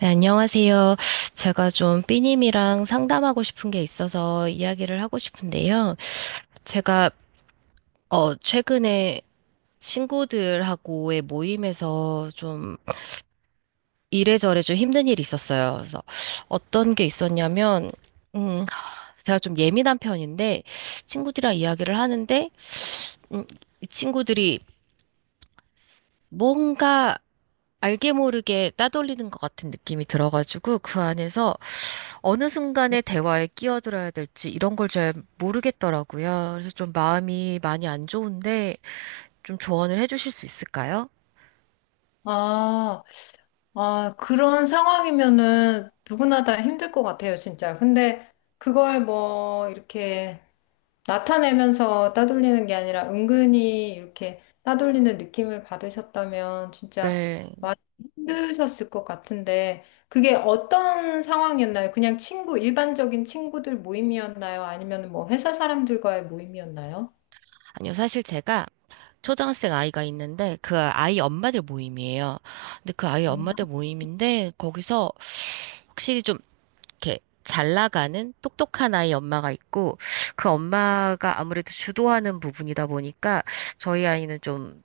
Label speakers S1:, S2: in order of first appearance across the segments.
S1: 네, 안녕하세요. 제가 좀 삐님이랑 상담하고 싶은 게 있어서 이야기를 하고 싶은데요. 제가, 최근에 친구들하고의 모임에서 좀 이래저래 좀 힘든 일이 있었어요. 그래서 어떤 게 있었냐면, 음, 제가 좀 예민한 편인데, 친구들이랑 이야기를 하는데, 음, 이 친구들이 뭔가 알게 모르게 따돌리는 것 같은 느낌이 들어가지고, 그 안에서 어느 순간에 대화에 끼어들어야 될지 이런 걸 잘 모르겠더라고요. 그래서 좀 마음이 많이 안 좋은데 좀 조언을 해주실 수 있을까요?
S2: 아, 아, 그런 상황이면은 누구나 다 힘들 것 같아요, 진짜. 근데 그걸 뭐 이렇게 나타내면서 따돌리는 게 아니라 은근히 이렇게 따돌리는 느낌을 받으셨다면 진짜
S1: 네.
S2: 많이 힘드셨을 것 같은데 그게 어떤 상황이었나요? 그냥 친구, 일반적인 친구들 모임이었나요? 아니면 뭐 회사 사람들과의 모임이었나요?
S1: 아니요, 사실 제가 초등학생 아이가 있는데 그 아이 엄마들 모임이에요. 근데 그 아이
S2: 음.
S1: 엄마들 모임인데 거기서 확실히 좀 이렇게 잘 나가는 똑똑한 아이 엄마가 있고 그 엄마가 아무래도 주도하는 부분이다 보니까 저희 아이는 좀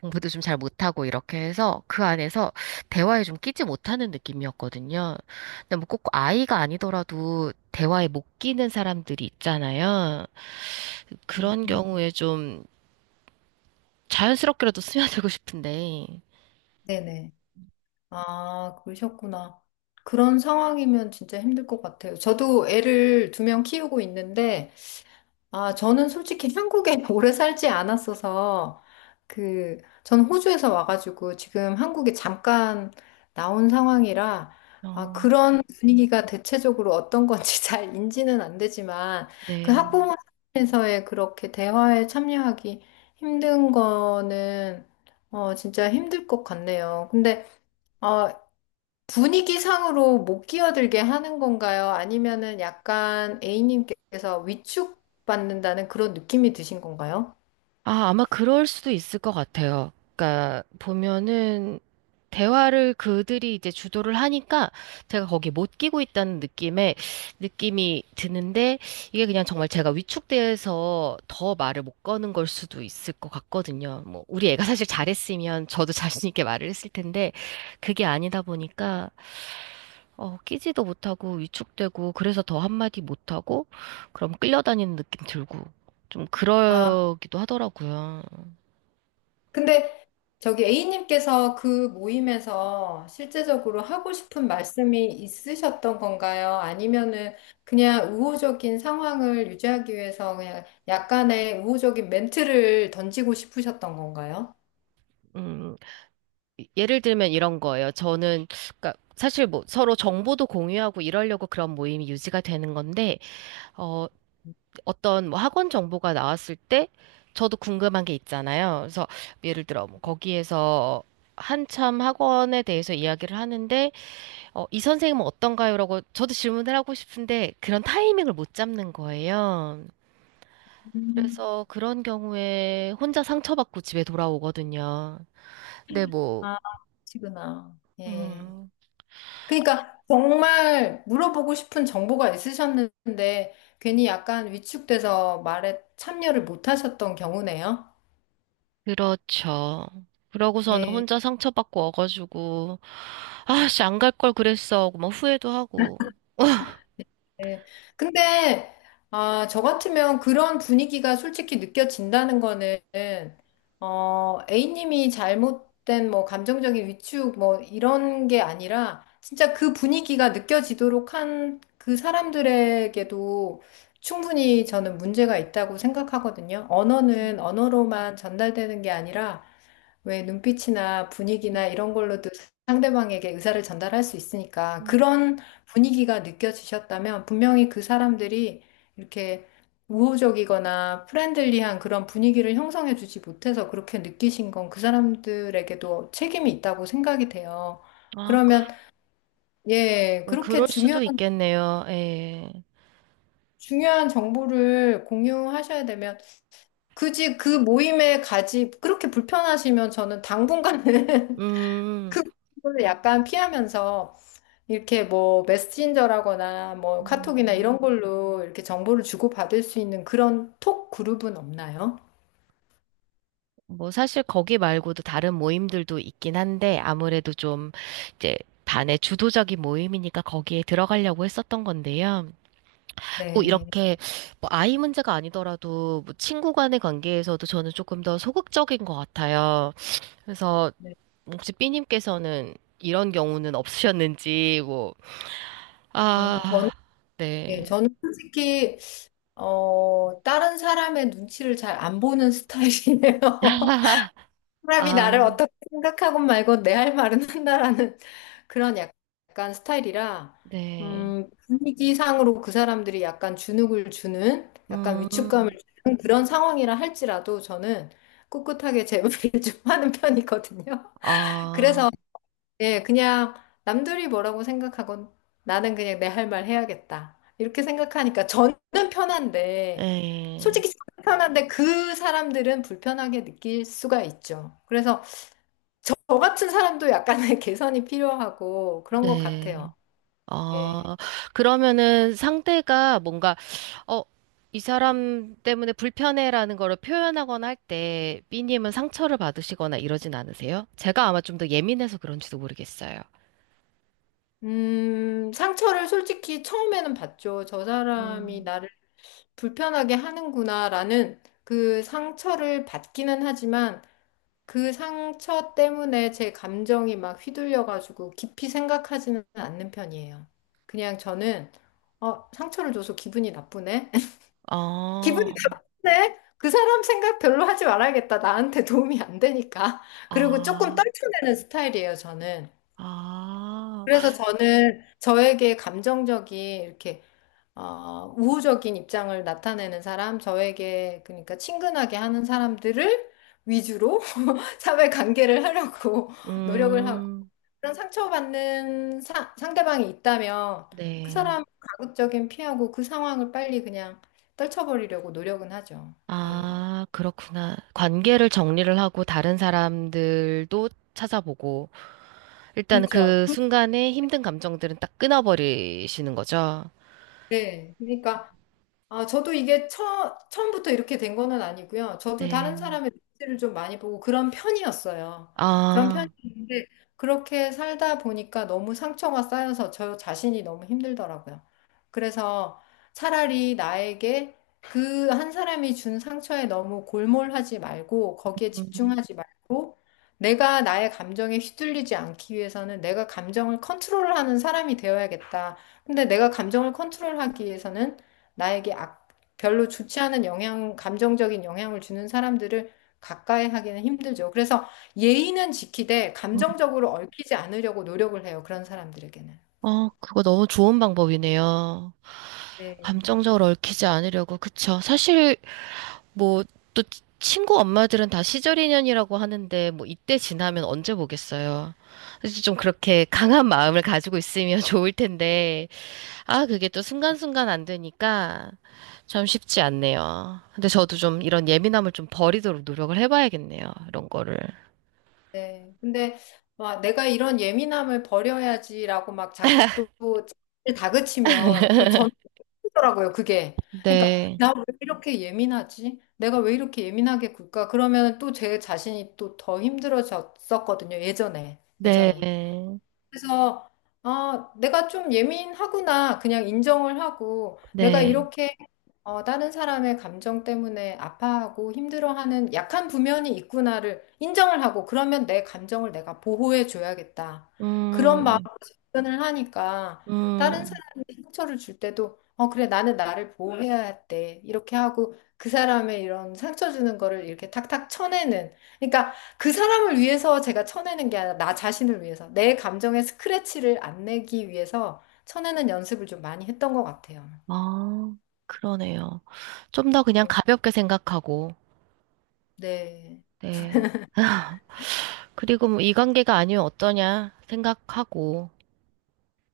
S1: 공부도 좀 잘 못하고 이렇게 해서 그 안에서 대화에 좀 끼지 못하는 느낌이었거든요. 근데 뭐 꼭 아이가 아니더라도 대화에 못 끼는 사람들이 있잖아요. 그런 경우에 좀 자연스럽게라도 스며들고 싶은데,
S2: 네네. 아, 그러셨구나. 그런 상황이면 진짜 힘들 것 같아요. 저도 애를 두 명 키우고 있는데, 아, 저는 솔직히 한국에 오래 살지 않았어서, 그, 전 호주에서 와가지고 지금 한국에 잠깐 나온 상황이라, 아,
S1: 어,
S2: 그런 분위기가 대체적으로 어떤 건지 잘 인지는 안 되지만, 그
S1: 네.
S2: 학부모에서의 그렇게 대화에 참여하기 힘든 거는, 진짜 힘들 것 같네요. 근데, 어, 분위기상으로 못 끼어들게 하는 건가요? 아니면은 약간 A님께서 위축받는다는 그런 느낌이 드신 건가요?
S1: 아, 아마 그럴 수도 있을 것 같아요. 그러니까 보면은 대화를 그들이 이제 주도를 하니까 제가 거기 못 끼고 있다는 느낌에 느낌이 드는데 이게 그냥 정말 제가 위축돼서 더 말을 못 거는 걸 수도 있을 것 같거든요. 뭐 우리 애가 사실 잘했으면 저도 자신 있게 말을 했을 텐데 그게 아니다 보니까 끼지도 못하고 위축되고 그래서 더 한마디 못하고 그럼 끌려다니는 느낌 들고 좀
S2: 아,
S1: 그러기도 하더라고요.
S2: 근데 저기 A님께서 그 모임에서 실제적으로 하고 싶은 말씀이 있으셨던 건가요? 아니면은 그냥 우호적인 상황을 유지하기 위해서 그냥 약간의 우호적인 멘트를 던지고 싶으셨던 건가요?
S1: 음, 예를 들면 이런 거예요. 저는, 그러니까 사실 뭐 서로 정보도 공유하고 이러려고 그런 모임이 유지가 되는 건데, 어, 어떤 뭐 학원 정보가 나왔을 때 저도 궁금한 게 있잖아요. 그래서 예를 들어 뭐 거기에서 한참 학원에 대해서 이야기를 하는데, 이 선생님은 어떤가요? 라고 저도 질문을 하고 싶은데 그런 타이밍을 못 잡는 거예요.
S2: 음,
S1: 그래서 그런 경우에 혼자 상처받고 집에 돌아오거든요. 근데 뭐,
S2: 아, 그러시구나. 예.
S1: 음,
S2: 그러니까 정말 물어보고 싶은 정보가 있으셨는데 괜히 약간 위축돼서 말에 참여를 못 하셨던 경우네요.
S1: 그렇죠. 그러고서는
S2: 예.
S1: 혼자 상처받고 어가지고, 아, 씨, 안 갈 걸 그랬어. 하고 막 후회도 하고.
S2: 네. 근데, 아, 저 같으면 그런 분위기가 솔직히 느껴진다는 거는, A님이 잘못된 뭐 감정적인 위축 뭐 이런 게 아니라, 진짜 그 분위기가 느껴지도록 한 그 사람들에게도 충분히 저는 문제가 있다고 생각하거든요. 언어는 언어로만 전달되는 게 아니라, 왜 눈빛이나 분위기나 이런 걸로도 상대방에게 의사를 전달할 수 있으니까 그런 분위기가 느껴지셨다면 분명히 그 사람들이 이렇게 우호적이거나 프렌들리한 그런 분위기를 형성해 주지 못해서 그렇게 느끼신 건 그 사람들에게도 책임이 있다고 생각이 돼요.
S1: 아, 그,
S2: 그러면 예, 그렇게
S1: 그럴
S2: 중요한
S1: 수도 있겠네요. 예.
S2: 중요한 정보를 공유하셔야 되면 굳이 그 모임에 가지 그렇게 불편하시면 저는 당분간은
S1: 음,
S2: 그걸 약간 피하면서 이렇게 뭐 메신저라거나 뭐 카톡이나 이런
S1: 음,
S2: 걸로 이렇게 정보를 주고받을 수 있는 그런 톡 그룹은 없나요?
S1: 뭐, 사실 거기 말고도 다른 모임들도 있긴 한데, 아무래도 좀, 이제, 반의 주도적인 모임이니까 거기에 들어가려고 했었던 건데요. 꼭
S2: 네.
S1: 이렇게, 뭐 아이 문제가 아니더라도, 뭐 친구 간의 관계에서도 저는 조금 더 소극적인 것 같아요. 그래서,
S2: 네.
S1: 혹시 삐님께서는 이런 경우는 없으셨는지, 뭐,
S2: 아, 저는,
S1: 아,
S2: 네,
S1: 네.
S2: 저는 솔직히, 다른 사람의 눈치를 잘 안 보는 스타일이네요. 사람이
S1: 아,
S2: 나를 어떻게 생각하건 말건 내 할 말은 한다라는 그런 약간 스타일이라
S1: 네.
S2: 분위기상으로 그 사람들이 약간 주눅을 주는 약간 위축감을
S1: 음,
S2: 주는 그런 상황이라 할지라도 저는 꿋꿋하게 제 말을 좀 하는 편이거든요.
S1: 아,
S2: 그래서 예, 그냥 남들이 뭐라고 생각하건 나는 그냥 내 할 말 해야겠다. 이렇게 생각하니까 저는 편한데
S1: 네.
S2: 솔직히 저는 편한데 그 사람들은 불편하게 느낄 수가 있죠. 그래서 저 같은 사람도 약간의 개선이 필요하고 그런 것 같아요.
S1: 네.
S2: 예.
S1: 아, 그러면은 상대가 뭔가, 어, 이 사람 때문에 불편해라는 거를 표현하거나 할 때, 삐님은 상처를 받으시거나 이러진 않으세요? 제가 아마 좀 더 예민해서 그런지도 모르겠어요.
S2: 상처를 솔직히 처음에는 받죠. 저 사람이
S1: 음.
S2: 나를 불편하게 하는구나라는 그 상처를 받기는 하지만 그 상처 때문에 제 감정이 막 휘둘려가지고 깊이 생각하지는 않는 편이에요. 그냥 저는 상처를 줘서 기분이 나쁘네. 기분이
S1: 아,
S2: 나쁜데 그 사람 생각 별로 하지 말아야겠다. 나한테 도움이 안 되니까. 그리고 조금
S1: 아,
S2: 떨쳐내는 스타일이에요, 저는.
S1: 아.
S2: 그래서 저는 저에게 감정적인 이렇게 우호적인 입장을 나타내는 사람, 저에게 그러니까 친근하게 하는 사람들을 위주로 사회 관계를 하려고 노력을 하고
S1: 음,
S2: 그런 상처받는 사, 상대방이 있다면 그
S1: 네.
S2: 사람 가급적인 피하고 그 상황을 빨리 그냥 떨쳐버리려고 노력은 하죠. 예.
S1: 아, 그렇구나. 관계를 정리를 하고 다른 사람들도 찾아보고, 일단
S2: 그렇죠.
S1: 그
S2: 그,
S1: 순간에 힘든 감정들은 딱 끊어버리시는 거죠.
S2: 네. 그러니까 아, 저도 이게 처, 처음부터 이렇게 된 거는 아니고요. 저도 다른
S1: 네.
S2: 사람의 눈치를 좀 많이 보고 그런 편이었어요. 그런
S1: 아,
S2: 편이었는데 그렇게 살다 보니까 너무 상처가 쌓여서 저 자신이 너무 힘들더라고요. 그래서 차라리 나에게 그 한 사람이 준 상처에 너무 골몰하지 말고 거기에
S1: 음,
S2: 집중하지 말고 내가 나의 감정에 휘둘리지 않기 위해서는 내가 감정을 컨트롤하는 사람이 되어야겠다. 근데 내가 감정을 컨트롤하기 위해서는 나에게 악, 별로 좋지 않은 영향, 감정적인 영향을 주는 사람들을 가까이 하기는 힘들죠. 그래서 예의는 지키되
S1: 음.
S2: 감정적으로 얽히지 않으려고 노력을 해요. 그런 사람들에게는.
S1: 어, 그거 너무 좋은 방법이네요.
S2: 네.
S1: 감정적으로 얽히지 않으려고, 그쵸. 사실 뭐, 또 친구 엄마들은 다 시절 인연이라고 하는데, 뭐, 이때 지나면 언제 보겠어요. 그래서 좀 그렇게 강한 마음을 가지고 있으면 좋을 텐데, 아, 그게 또 순간순간 안 되니까 참 쉽지 않네요. 근데 저도 좀 이런 예민함을 좀 버리도록 노력을 해봐야겠네요. 이런 거를.
S2: 네. 근데 막 내가 이런 예민함을 버려야지라고 막 자꾸 또 자기를 다그치면 또 저는 힘들더라고요. 그게. 그러니까
S1: 네,
S2: 나 왜 이렇게 예민하지? 내가 왜 이렇게 예민하게 굴까? 그러면 또 제 자신이 또 더 힘들어졌었거든요. 예전에. 예전에.
S1: 네,
S2: 그래서 아, 내가 좀 예민하구나 그냥 인정을 하고 내가
S1: 네.
S2: 이렇게 다른 사람의 감정 때문에 아파하고 힘들어하는 약한 부면이 있구나를 인정을 하고 그러면 내 감정을 내가 보호해 줘야겠다. 그런
S1: 음,
S2: 마음으로 접근을 하니까 다른
S1: 음,
S2: 사람이 상처를 줄 때도 어, 그래 나는 나를 보호해야 돼. 이렇게 하고 그 사람의 이런 상처 주는 거를 이렇게 탁탁 쳐내는 그러니까 그 사람을 위해서 제가 쳐내는 게 아니라 나 자신을 위해서 내 감정에 스크래치를 안 내기 위해서 쳐내는 연습을 좀 많이 했던 것 같아요.
S1: 아, 그러네요. 좀 더 그냥 가볍게 생각하고,
S2: 네,
S1: 네. 그리고 뭐 이 관계가 아니면 어떠냐 생각하고,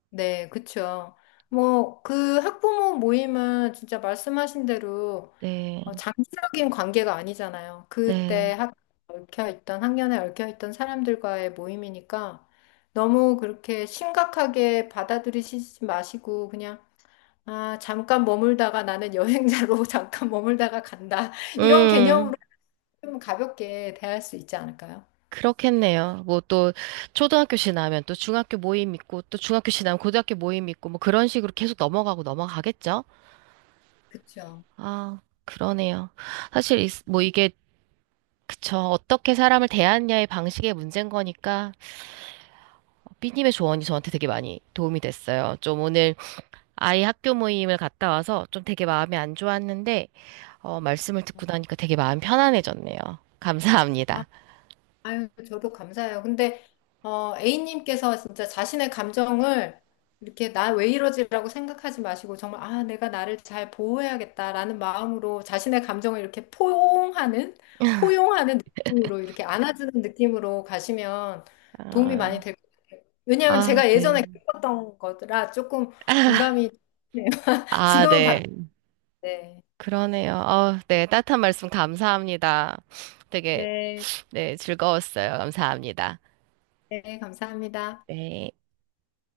S2: 네, 그쵸. 뭐, 그 학부모 모임은 진짜 말씀하신 대로
S1: 네,
S2: 장기적인 관계가 아니잖아요. 그때
S1: 네.
S2: 학, 얽혀있던, 학년에 얽혀있던 사람들과의 모임이니까 너무 그렇게 심각하게 받아들이시지 마시고 그냥 아, 잠깐 머물다가 나는 여행자로 잠깐 머물다가 간다. 이런
S1: 음,
S2: 개념으로 좀 가볍게 대할 수 있지 않을까요?
S1: 그렇겠네요. 뭐 또 초등학교씩 나면 또 중학교 모임 있고, 또 중학교씩 나면 고등학교 모임 있고, 뭐 그런 식으로 계속 넘어가고 넘어가겠죠?
S2: 그쵸.
S1: 아, 그러네요. 사실 이- 뭐 이게, 그쵸. 어떻게 사람을 대하느냐의 방식의 문제인 거니까, 삐님의 조언이 저한테 되게 많이 도움이 됐어요. 좀 오늘 아이 학교 모임을 갔다 와서 좀 되게 마음이 안 좋았는데, 말씀을 듣고 나니까 되게 마음 편안해졌네요.
S2: 아,
S1: 감사합니다.
S2: 아유, 저도 감사해요. 근데, A님께서 진짜 자신의 감정을 이렇게 나 왜 이러지라고 생각하지 마시고, 정말, 아, 내가 나를 잘 보호해야겠다라는 마음으로 자신의 감정을 이렇게 포용하는, 포용하는 느낌으로, 이렇게 안아주는 느낌으로 가시면 도움이 많이
S1: 아,
S2: 될 것 같아요. 왜냐하면
S1: 아,
S2: 제가
S1: 네.
S2: 예전에 겪었던 거라 조금 공감이, 되네요.
S1: 아,
S2: 지금은
S1: 네.
S2: 바뀌었네.
S1: 그러네요. 어, 네. 따뜻한 말씀 감사합니다. 되게,
S2: 네,
S1: 네, 즐거웠어요. 감사합니다.
S2: 네, 감사합니다.
S1: 네.